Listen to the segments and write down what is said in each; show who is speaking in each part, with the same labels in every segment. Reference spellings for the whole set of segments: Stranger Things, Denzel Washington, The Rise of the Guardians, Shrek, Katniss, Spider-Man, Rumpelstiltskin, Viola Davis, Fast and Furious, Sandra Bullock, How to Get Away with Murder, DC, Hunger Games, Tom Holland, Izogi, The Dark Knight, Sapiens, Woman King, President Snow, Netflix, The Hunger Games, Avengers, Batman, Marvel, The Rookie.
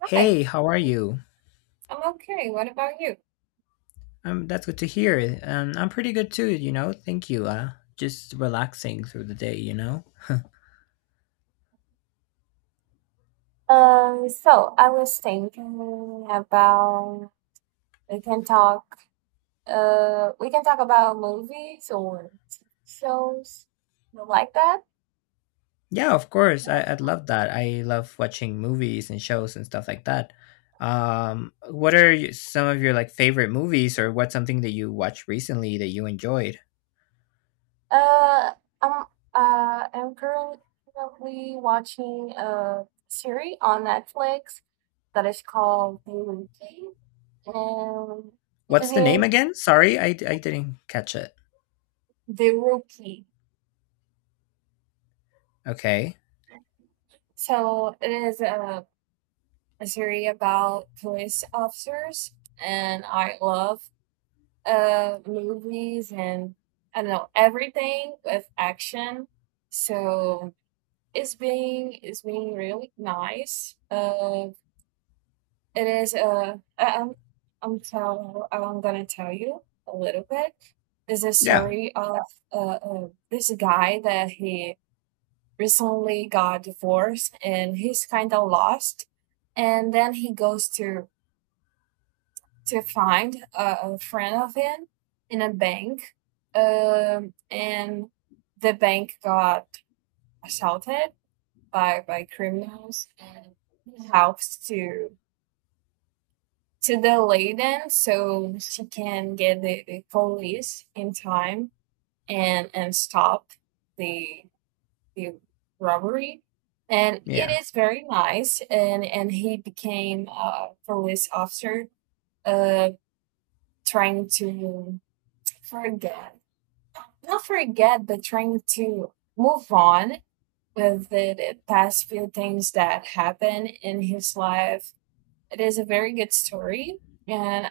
Speaker 1: Hi,
Speaker 2: Hey, how are you?
Speaker 1: I'm okay. What about you?
Speaker 2: That's good to hear. I'm pretty good too, you know. Thank you. Just relaxing through the day, you know.
Speaker 1: So I was thinking about we can talk we can talk about movies or TV shows you like that.
Speaker 2: Yeah, of course. I'd love that. I love watching movies and shows and stuff like that. What are some of your like favorite movies, or what's something that you watched recently that you enjoyed?
Speaker 1: Uh I'm I'm currently watching a series on Netflix that is called The Rookie. And it's
Speaker 2: What's the name
Speaker 1: been
Speaker 2: again? Sorry, I didn't catch it.
Speaker 1: The Rookie.
Speaker 2: Okay.
Speaker 1: So it is a series about police officers, and I love movies and I don't know everything with action. So it's being really nice. It is I'm gonna tell you a little bit. There's a
Speaker 2: Yeah.
Speaker 1: story of this guy that he recently got divorced and he's kind of lost, and then he goes to find a friend of him in a bank, and the bank got assaulted by criminals, and helps to delay them so she can get the police in time and stop the the robbery. And
Speaker 2: Yeah.
Speaker 1: it is very nice, and he became a police officer uh trying to forget, not forget but trying to move on with the past few things that happened in his life. It is a very good story, and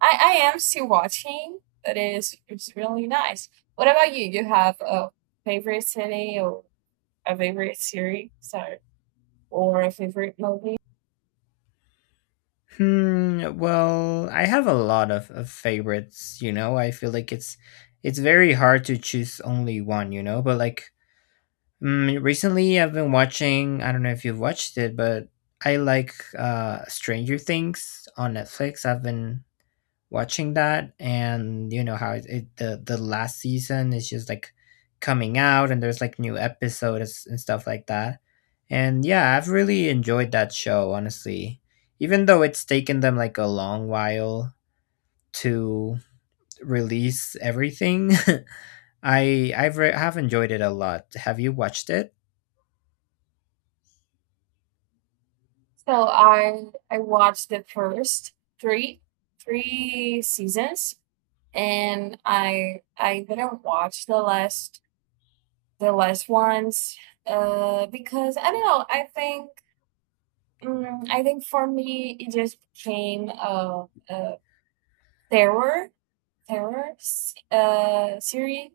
Speaker 1: I am still watching. That is, it's really nice. What about you? You have a favorite city or a favorite series, or a favorite movie?
Speaker 2: Hmm. Well, I have a lot of favorites, you know. I feel like it's very hard to choose only one, you know. But like recently, I've been watching. I don't know if you've watched it, but I like Stranger Things on Netflix. I've been watching that, and you know how it, it the last season is just like coming out and there's like new episodes and stuff like that, and yeah, I've really enjoyed that show, honestly, even though it's taken them like a long while to release everything. I have enjoyed it a lot. Have you watched it?
Speaker 1: So I watched the first three three seasons, and I didn't watch the last. The last ones, because I don't know. I think for me it just became a terror series,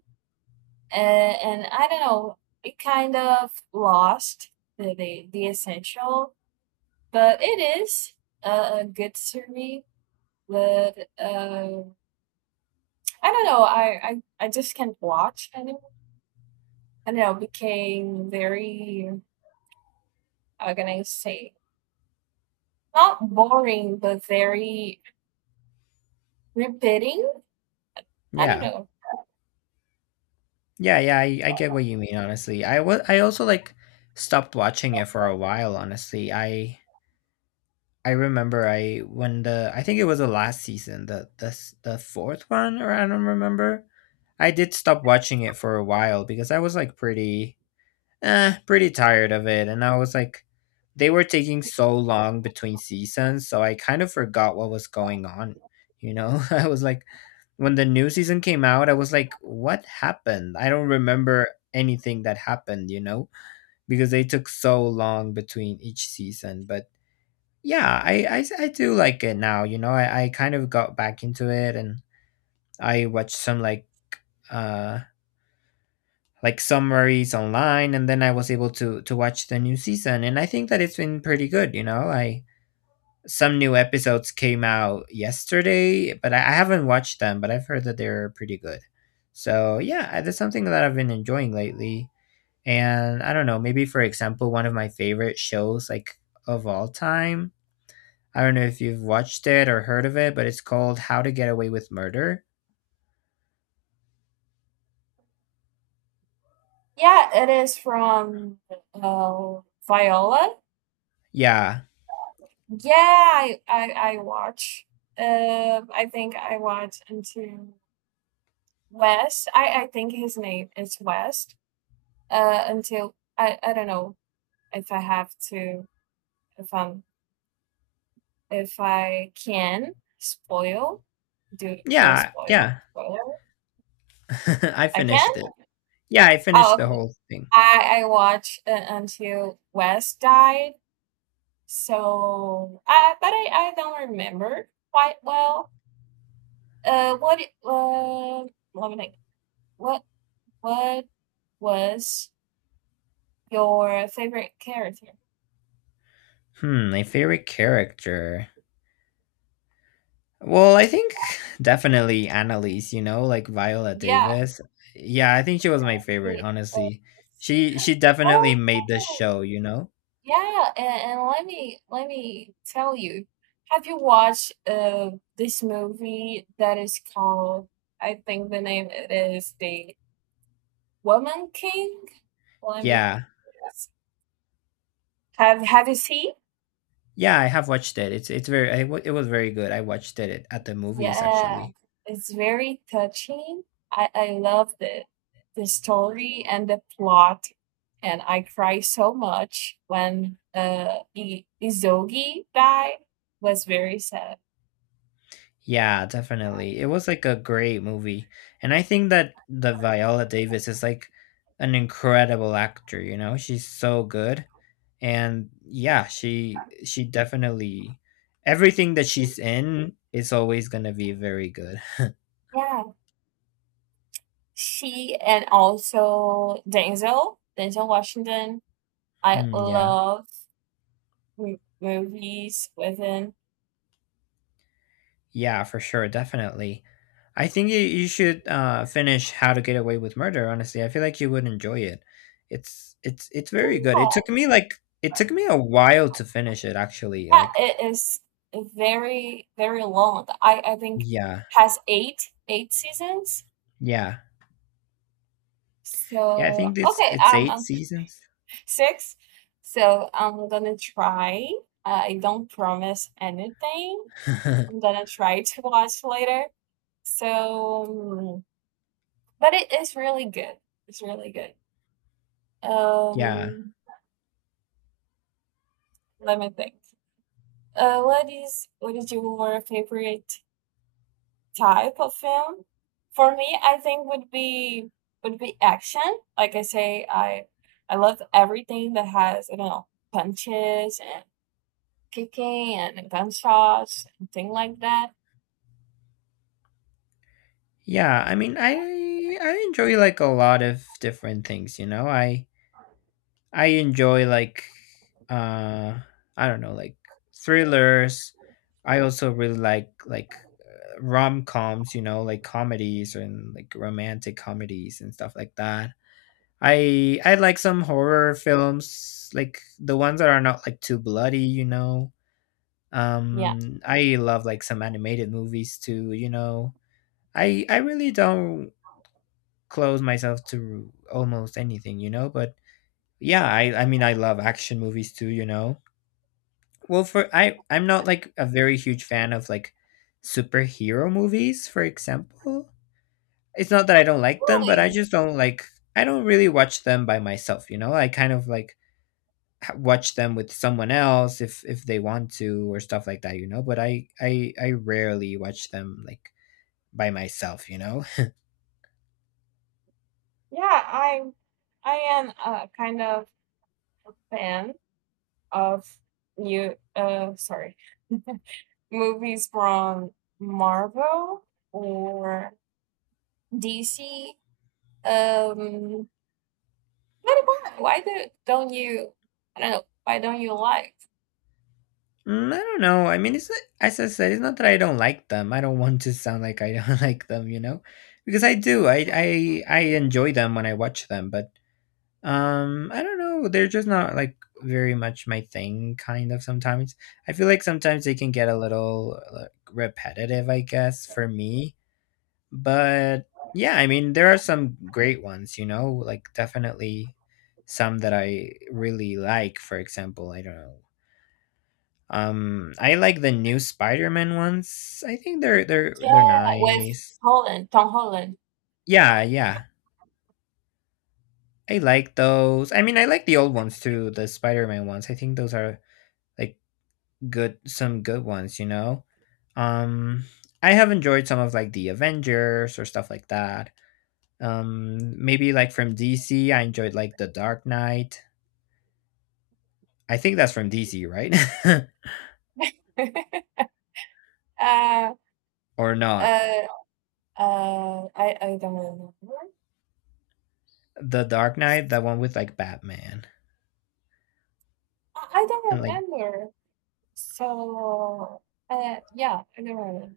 Speaker 1: and I don't know. It kind of lost the essential, but it is a good series. But I don't know. I just can't watch anymore. I don't know. Became very. How can I say? Not boring, but very repeating. I don't
Speaker 2: Yeah.
Speaker 1: know.
Speaker 2: Yeah, yeah, I get what you mean, honestly. I also like stopped watching it for a while, honestly. I remember I think it was the last season, the fourth one, or I don't remember. I did stop watching it for a while because I was like pretty pretty tired of it. And I was like, they were taking so long between seasons, so I kind of forgot what was going on. I was like, when the new season came out, I was like, what happened? I don't remember anything that happened, you know, because they took so long between each season. But yeah, I do like it now, you know. I kind of got back into it and I watched some uh, like summaries online, and then I was able to watch the new season, and I think that it's been pretty good, you know? I Some new episodes came out yesterday, but I haven't watched them, but I've heard that they're pretty good. So yeah, that's something that I've been enjoying lately. And I don't know, maybe for example, one of my favorite shows like of all time. I don't know if you've watched it or heard of it, but it's called How to Get Away with Murder.
Speaker 1: Yeah, it is from uh, Viola.
Speaker 2: Yeah.
Speaker 1: Yeah, I watch. I think I watch until West. I think his name is West. Until I don't know if I have to, if I'm, if I can spoil, do
Speaker 2: Yeah,
Speaker 1: spoil,
Speaker 2: yeah.
Speaker 1: spoiler.
Speaker 2: I
Speaker 1: I can.
Speaker 2: finished it. Yeah, I
Speaker 1: Oh,
Speaker 2: finished the
Speaker 1: okay.
Speaker 2: whole thing.
Speaker 1: I watched until West died, so I, but I don't remember quite well. Uh, what it- uh, let me think. What what was your favorite character?
Speaker 2: Hmm, my favorite character. Well, I think definitely Annalise, you know, like Viola
Speaker 1: Yeah.
Speaker 2: Davis. Yeah, I think she was my favorite,
Speaker 1: the, uh,
Speaker 2: honestly. She definitely
Speaker 1: Oh
Speaker 2: made the show, you know?
Speaker 1: yeah, and, let me tell you. Have you watched this movie that is called? I think the name it is the Woman King? Woman.
Speaker 2: Yeah.
Speaker 1: Yes. Have you seen?
Speaker 2: Yeah, I have watched it. It's very it was very good. I watched it at the movies
Speaker 1: Yeah,
Speaker 2: actually.
Speaker 1: it's very touching. I love the story and the plot, and I cry so much when I- Izogi died. Was very sad.
Speaker 2: Yeah, definitely. It was like a great movie. And I think that the Viola Davis is like an incredible actor, you know? She's so good. And yeah, she definitely, everything that she's in is always going to be very good.
Speaker 1: Yeah, she and also Denzel Washington. I
Speaker 2: Yeah.
Speaker 1: love m- movies with him.
Speaker 2: Yeah, for sure, definitely. I think you should finish How to Get Away with Murder, honestly. I feel like you would enjoy it. It's very good. It took me
Speaker 1: Yeah.
Speaker 2: like, it took me a while to finish it actually,
Speaker 1: Yeah,
Speaker 2: like,
Speaker 1: it is very, very long. I think
Speaker 2: yeah.
Speaker 1: has eight seasons.
Speaker 2: Yeah, yeah, I
Speaker 1: So
Speaker 2: think
Speaker 1: okay,
Speaker 2: it's eight seasons.
Speaker 1: six. So I'm gonna try. I don't promise anything. I'm gonna try to watch later. So, but it is really good. It's really good.
Speaker 2: Yeah.
Speaker 1: Um, Let me think. What is your favorite type of film? For me I think would be, would be action. Like I say, I love everything that has, you know, punches and kicking and gunshots and thing like that.
Speaker 2: Yeah, I mean, I enjoy like a lot of different things, you know. I enjoy like uh I don't know, like thrillers. I also really like rom-coms, you know, like comedies and like romantic comedies and stuff like that. I like some horror films, like the ones that are not like too bloody, you know.
Speaker 1: Yeah.
Speaker 2: I love like some animated movies too, you know. I really don't close myself to almost anything, you know. But yeah, I mean I love action movies too, you know. Well, for I'm not like a very huge fan of like superhero movies, for example. It's not that I don't like them, but I
Speaker 1: Really?
Speaker 2: just don't like, I don't really watch them by myself, you know. I kind of like watch them with someone else if they want to or stuff like that, you know. But I rarely watch them like by myself, you know.
Speaker 1: yeah i I am a kind of fan of you sorry movies from Marvel or DC. um But why? Don't you? I don't know. Why don't you like?
Speaker 2: I don't know. I mean, it's not, as I said, it's not that I don't like them. I don't want to sound like I don't like them, you know, because I do. I enjoy them when I watch them, but I don't know. They're just not like very much my thing. Kind of sometimes I feel like sometimes they can get a little like, repetitive, I guess, for me. But yeah, I mean, there are some great ones, you know, like definitely some that I really like. For example, I don't know, I like the new Spider-Man ones. I think
Speaker 1: Yeah,
Speaker 2: they're
Speaker 1: with
Speaker 2: nice.
Speaker 1: Tom Holland.
Speaker 2: Yeah, yeah. I like those. I mean, I like the old ones too, the Spider-Man ones. I think those are like good, some good ones, you know. Um, I have enjoyed some of like the Avengers or stuff like that. Maybe like from DC, I enjoyed like The Dark Knight. I think that's from DC, right?
Speaker 1: uh,
Speaker 2: Or not.
Speaker 1: uh, I don't remember.
Speaker 2: The Dark Knight, that one with like Batman
Speaker 1: I don't
Speaker 2: and like,
Speaker 1: remember. So yeah, I don't remember.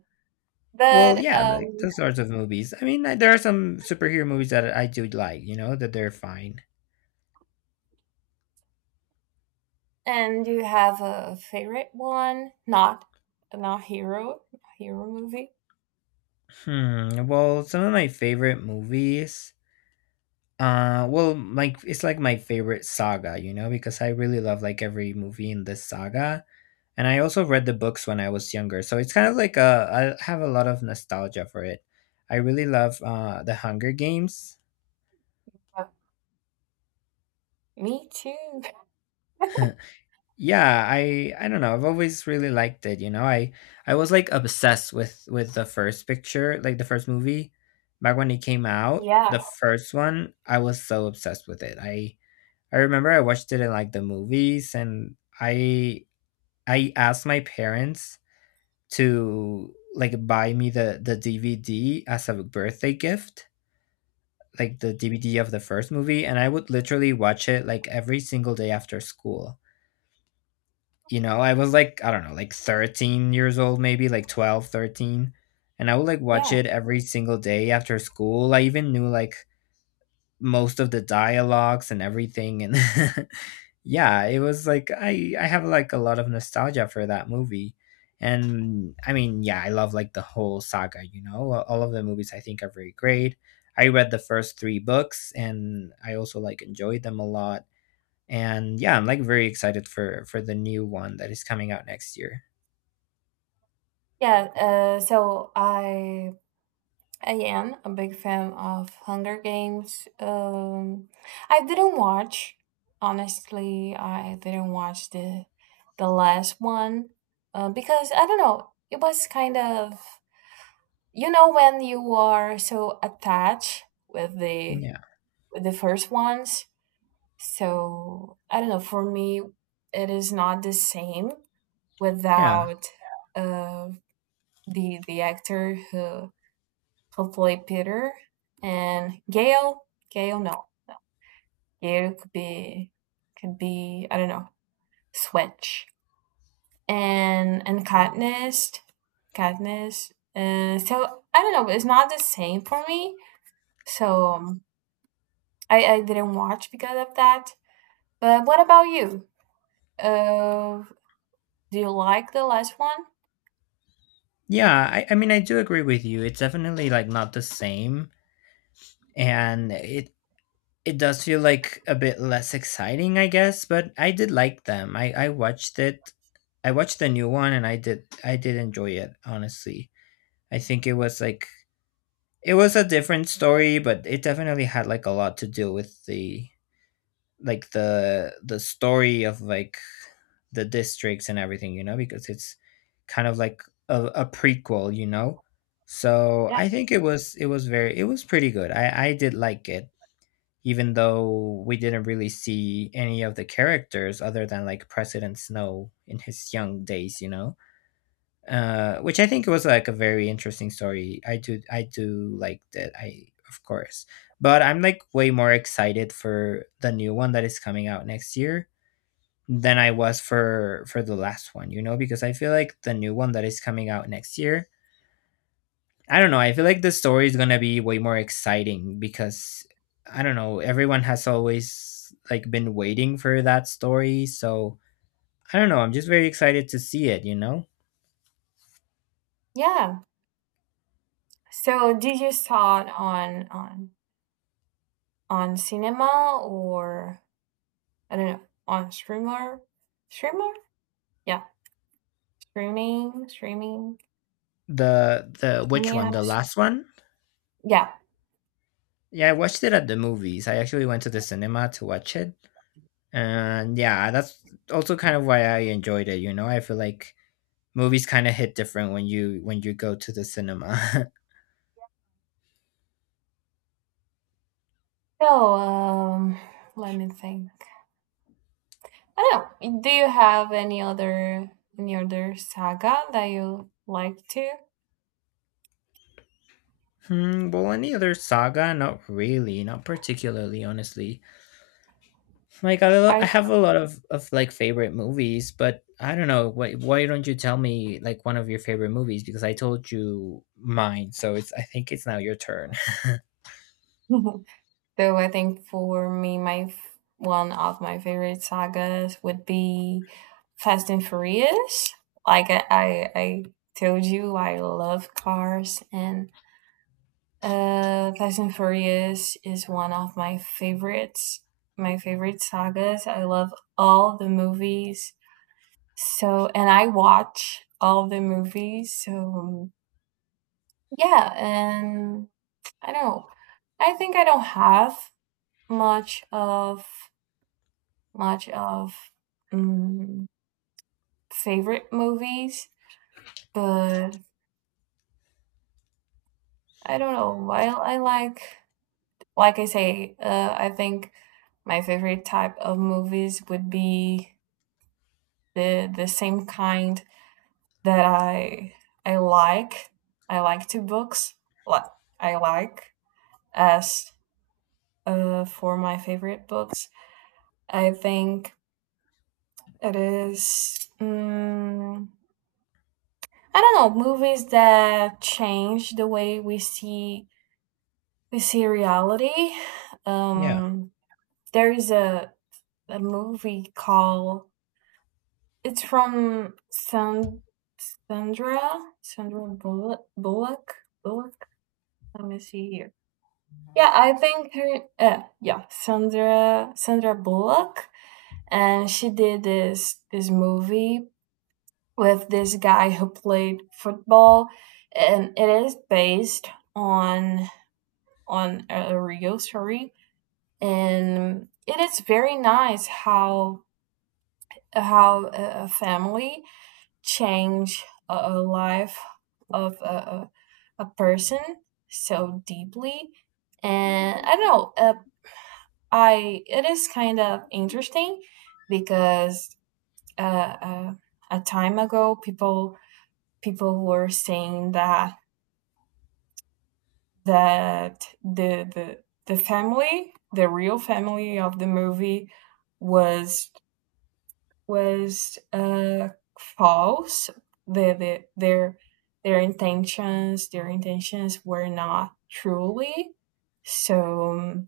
Speaker 2: well,
Speaker 1: But
Speaker 2: yeah, like those sorts of movies. I mean, like, there are some superhero movies that I do like, you know, that they're fine.
Speaker 1: and you have a favorite one? Not not hero, hero movie.
Speaker 2: Hmm. Well, some of my favorite movies. Well, like it's like my favorite saga, you know, because I really love like every movie in this saga, and I also read the books when I was younger, so it's kind of like I have a lot of nostalgia for it. I really love the Hunger Games.
Speaker 1: Yeah. Me too.
Speaker 2: Yeah, I don't know. I've always really liked it, you know. I was like obsessed with the first picture, like the first movie back when it came out. The
Speaker 1: Yeah,
Speaker 2: first one, I was so obsessed with it. I remember I watched it in like the movies, and I I asked my parents to like buy me the DVD as a birthday gift, like the DVD of the first movie, and I would literally watch it like every single day after school. You know, I was like, I don't know, like 13 years old, maybe like 12, 13, and I would like watch
Speaker 1: yeah,
Speaker 2: it every single day after school. I even knew like most of the dialogues and everything. And yeah, it was like, I have like a lot of nostalgia for that movie. And I mean, yeah, I love like the whole saga, you know. All of the movies I think are very great. I read the first three books and I also like enjoyed them a lot, and yeah, I'm like very excited for the new one that is coming out next year.
Speaker 1: yeah. Uh, so I I am a big fan of Hunger Games. I didn't watch, honestly. I didn't watch the last one, because I don't know. It was kind of, you know, when you are so attached with the
Speaker 2: Yeah.
Speaker 1: with the first ones. So I don't know. For me, it is not the same
Speaker 2: Yeah.
Speaker 1: without uh, the actor who played Peter and Gale. Gale, no, no. Gale could be, could be, I don't know. Switch and Katniss, Katniss. So I don't know. It's not the same for me. So I didn't watch because of that. But what about you? Uh, Do you like the last one?
Speaker 2: Yeah, I mean I do agree with you. It's definitely like not the same, and it does feel like a bit less exciting, I guess, but I did like them. I watched it. I watched the new one and I did enjoy it, honestly. I think it was like, it was a different story, but it definitely had like a lot to do with the like the story of like the districts and everything, you know, because it's kind of like a prequel, you know. So
Speaker 1: Yeah.
Speaker 2: I think it was very it was pretty good. I did like it, even though we didn't really see any of the characters other than like President Snow in his young days, you know. Which I think was like a very interesting story. I do like that. I of course, but I'm like way more excited for the new one that is coming out next year than I was for the last one, you know, because I feel like the new one that is coming out next year, I don't know, I feel like the story is going to be way more exciting because I don't know, everyone has always like been waiting for that story, so I don't know, I'm just very excited to see it, you know.
Speaker 1: Yeah. So did you start on on cinema, or I don't know, on streamer? Streamer? Yeah. Streaming, streaming,
Speaker 2: The which
Speaker 1: streaming
Speaker 2: one? The
Speaker 1: apps.
Speaker 2: last one?
Speaker 1: Yeah.
Speaker 2: Yeah, I watched it at the movies. I actually went to the cinema to watch it. And yeah, that's also kind of why I enjoyed it, you know. I feel like movies kind of hit different when you go to the cinema.
Speaker 1: So um let me think. I don't know. Do you have any other, any other saga that you like to?
Speaker 2: Hmm, well, any other saga? Not really, not particularly, honestly. Like I
Speaker 1: I
Speaker 2: have a lot of like favorite movies, but I don't know. Why don't you tell me like one of your favorite movies? Because I told you mine, so it's I think it's now your turn.
Speaker 1: Though I think for me, my f- one of my favorite sagas would be Fast and Furious. I told you, I love cars, and Fast and Furious is one of my favorites. My favorite sagas. I love all the movies. So, and I watch all the movies. So, yeah, and I don't. I think I don't have much of much of mm, favorite movies, but I don't know. While I like I say, I think my favorite type of movies would be the same kind that I like. I like two books. Like I like as, for my favorite books. I think it is. I don't know, movies that change the way we see. We see reality.
Speaker 2: Yeah.
Speaker 1: Um, there is a movie called. It's from Sandra Sandra Bullock, Bullock. Let me see here. Yeah, I think her. Yeah, Sandra Bullock, and she did this movie with this guy who played football, and it is based on on a real story, and it is very nice how a family change life of a person so deeply. And I don't know, I it is kind of interesting because uh, uh, a time ago, people were saying that that the the the family, the real family of the movie was, was uh, false. The, the, their their intentions, were not truly. So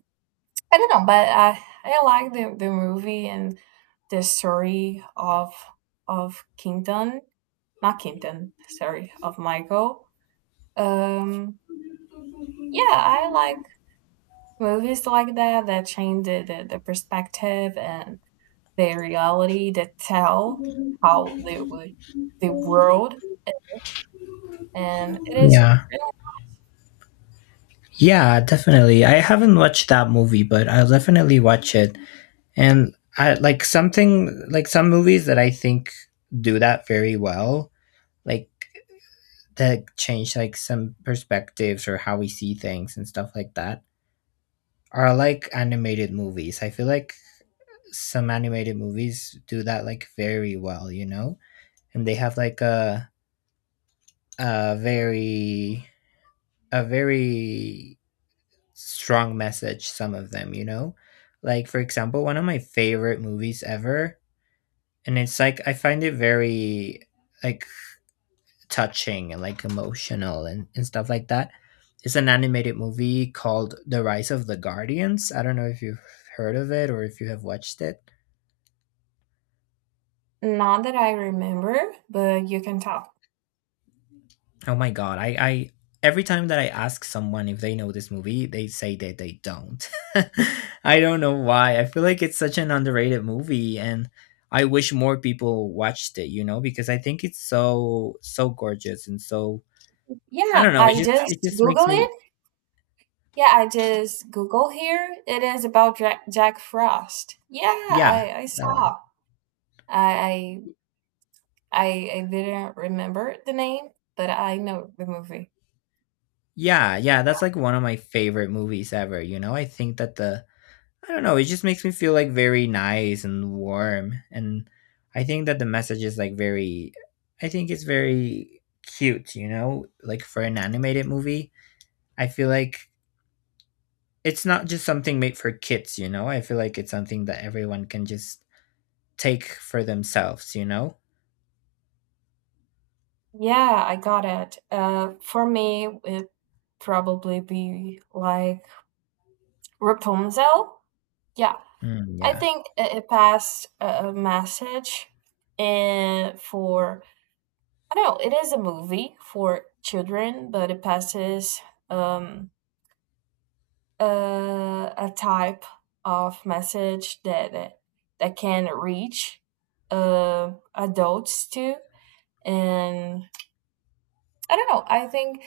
Speaker 1: I don't know, but I like the movie and the story of Kingdon, not Kingdon, sorry, of Michael. Um, yeah, I like movies like that, that change the perspective and the reality, that tell how the world, and it is.
Speaker 2: Yeah. Yeah, definitely. I haven't watched that movie, but I'll definitely watch it. And I like something like some movies that I think do that very well. Like that change like some perspectives or how we see things and stuff like that are like animated movies. I feel like some animated movies do that like very well, And they have like a very a very strong message some of them, Like for example, one of my favorite movies ever and it's like I find it very like touching and like emotional and stuff like that. It's an animated movie called The Rise of the Guardians. I don't know if you've heard of it or if you have watched it.
Speaker 1: Not that I remember, but you can tell.
Speaker 2: Oh my god, I every time that I ask someone if they know this movie, they say that they don't. I don't know why. I feel like it's such an underrated movie and I wish more people watched it, you know, because I think it's so so gorgeous and so I
Speaker 1: Yeah,
Speaker 2: don't know,
Speaker 1: I
Speaker 2: it
Speaker 1: just
Speaker 2: just makes
Speaker 1: Google
Speaker 2: me
Speaker 1: it. Yeah, I just Google here. It is about Jack, Jack Frost. Yeah,
Speaker 2: yeah,
Speaker 1: I
Speaker 2: that one.
Speaker 1: saw. I, I I didn't remember the name, but I know the movie.
Speaker 2: Yeah, yeah, that's like one of my favorite movies ever, I think that the I don't know, it just makes me feel like very nice and warm and I think that the message is like very I think it's very cute, Like for an animated movie, I feel like it's not just something made for kids, I feel like it's something that everyone can just take for themselves,
Speaker 1: Yeah, I got it. For me, it probably be like Rapunzel. Yeah,
Speaker 2: Mm,
Speaker 1: I
Speaker 2: yeah.
Speaker 1: think it, it passed a message. And for, I don't know, it is a movie for children, but it passes um a type of message that that can reach adults too. And I don't know, I think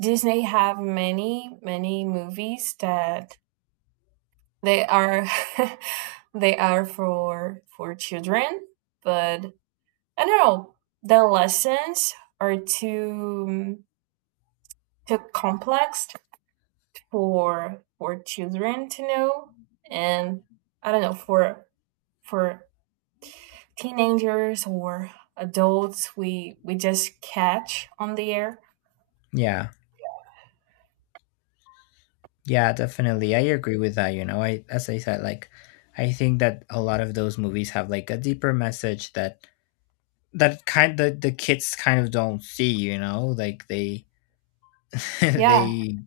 Speaker 1: Disney have many movies that they are they are for children, but I don't know. The lessons are too, too complex for children to know, and I don't know for for teenagers or adults. We just catch on the air.
Speaker 2: Yeah. Yeah, definitely. I agree with that. I as I said, like I think that a lot of those movies have like a deeper message that kind that the kids kind of don't see, Like they
Speaker 1: Yeah,
Speaker 2: they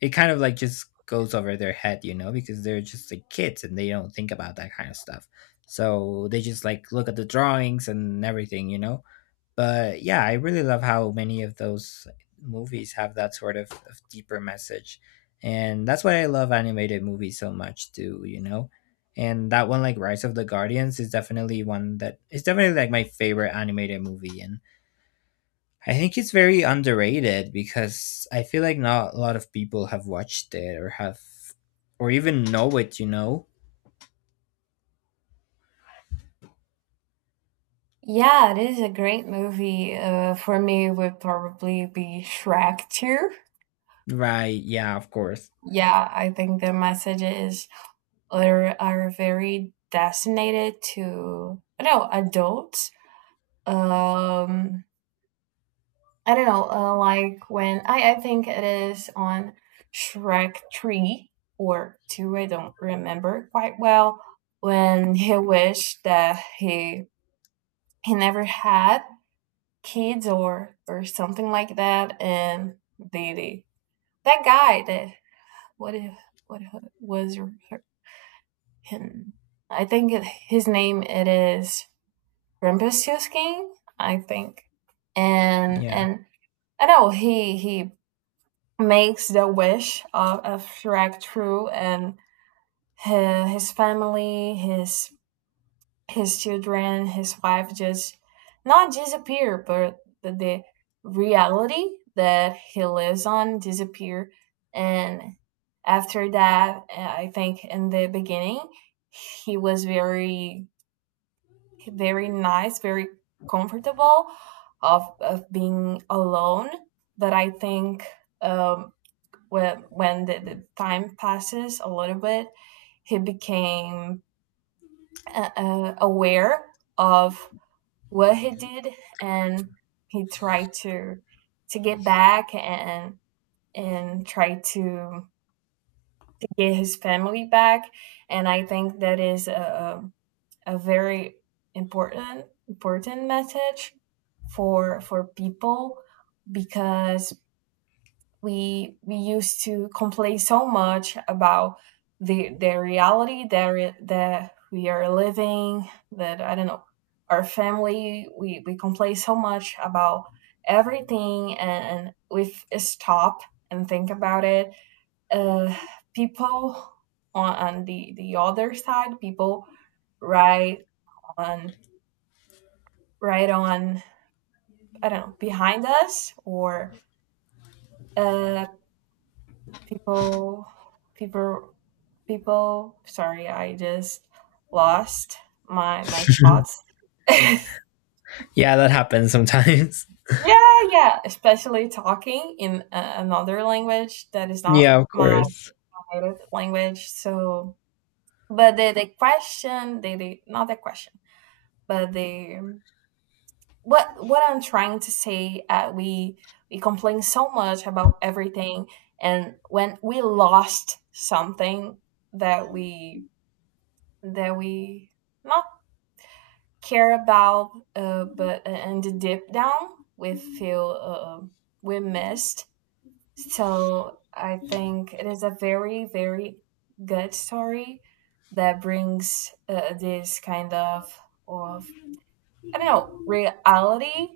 Speaker 2: it kind of like just goes over their head, you know, because they're just like kids and they don't think about that kind of stuff. So they just like look at the drawings and everything, But yeah, I really love how many of those movies have that sort of deeper message. And that's why I love animated movies so much too, And that one like Rise of the Guardians is definitely one that is definitely like my favorite animated movie and I think it's very underrated because I feel like not a lot of people have watched it or have or even know it,
Speaker 1: yeah. It is a great movie. For me, it would probably be Shrek Two.
Speaker 2: Right, yeah, of course.
Speaker 1: Yeah, I think the messages are very designated to, I don't know, adults. um I don't know, like when I think it is on Shrek 3 or 2, I don't remember quite well, when he wished that he never had kids or something like that, and the, that guy that, what if, what was him. I think his name it is Rumpelstiltskin, I think. and
Speaker 2: Yeah.
Speaker 1: and I know he makes the wish of, Shrek true, and his, his family, his his children, his wife just not disappear, but the reality that he lives on disappear. And after that, I think in the beginning, he was very, very nice, very comfortable of being alone. But I think um, where when the time passes a little bit, he became aware of what he did, and he tried to get back, and try to get his family back. And I think that is a very important message for people, because we used to complain so much about the reality that that we are living, that I don't know, our family. We complain so much about everything, and if we stop and think about it, uh people on the other side, people right on, right on I don't know, behind us, or uh people people people, sorry, I just lost my thoughts. Yeah.
Speaker 2: Yeah, that happens sometimes.
Speaker 1: Yeah, especially talking in a- another language that is not
Speaker 2: yeah, of
Speaker 1: my
Speaker 2: course.
Speaker 1: native language. So but the, not the question, but the, what I'm trying to say, we complain so much about everything, and when we lost something that we that we not care about, but and the deep down we feel, uh, we missed. So I think it is a very, very good story that brings this kind of of I don't know, reality,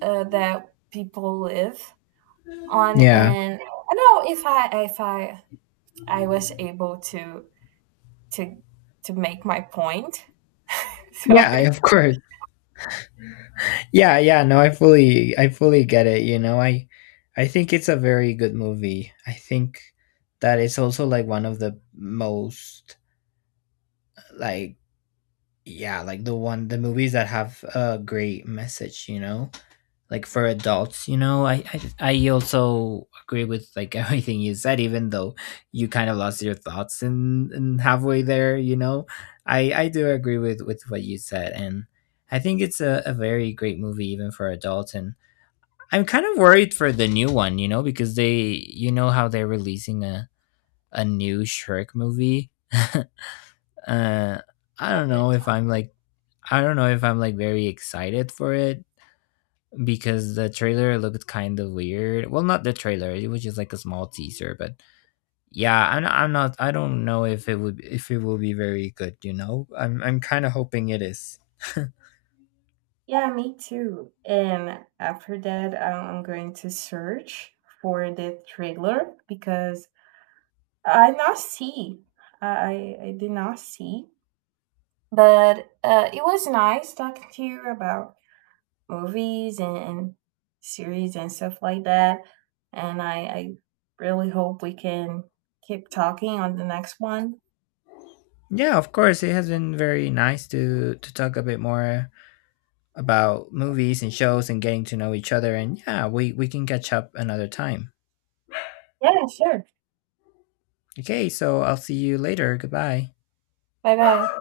Speaker 1: that people live on,
Speaker 2: Yeah.
Speaker 1: and I don't know if I if I was able to to to make my point.
Speaker 2: Yeah,
Speaker 1: Sorry.
Speaker 2: of course. Yeah, yeah, no, I fully get it, I think it's a very good movie. I think that it's also like one of the most like yeah, like the movies that have a great message, you know, like for adults, I also agree with like everything you said even though you kind of lost your thoughts in halfway there, I do agree with what you said and I think it's a very great movie even for adults and I'm kind of worried for the new one, you know, because they, you know, how they're releasing a new Shrek movie. I don't know if I'm like, I don't know if I'm like very excited for it because the trailer looked kind of weird. Well, not the trailer; it was just like a small teaser, but yeah, I'm not. I don't know if it would if it will be very good. You know, I'm kind of hoping it is.
Speaker 1: Yeah, me too. And after that, I'm going to search for the trailer, because I not see. I did not see. But it was nice talking to you about movies and series and stuff like that. And I really hope we can keep talking on the next one.
Speaker 2: yeah, of course, it has been very nice to talk a bit more about movies and shows and getting to know each other. And yeah, we can catch up another time.
Speaker 1: Yeah, sure.
Speaker 2: Okay, so I'll see you later. Goodbye.
Speaker 1: Bye bye.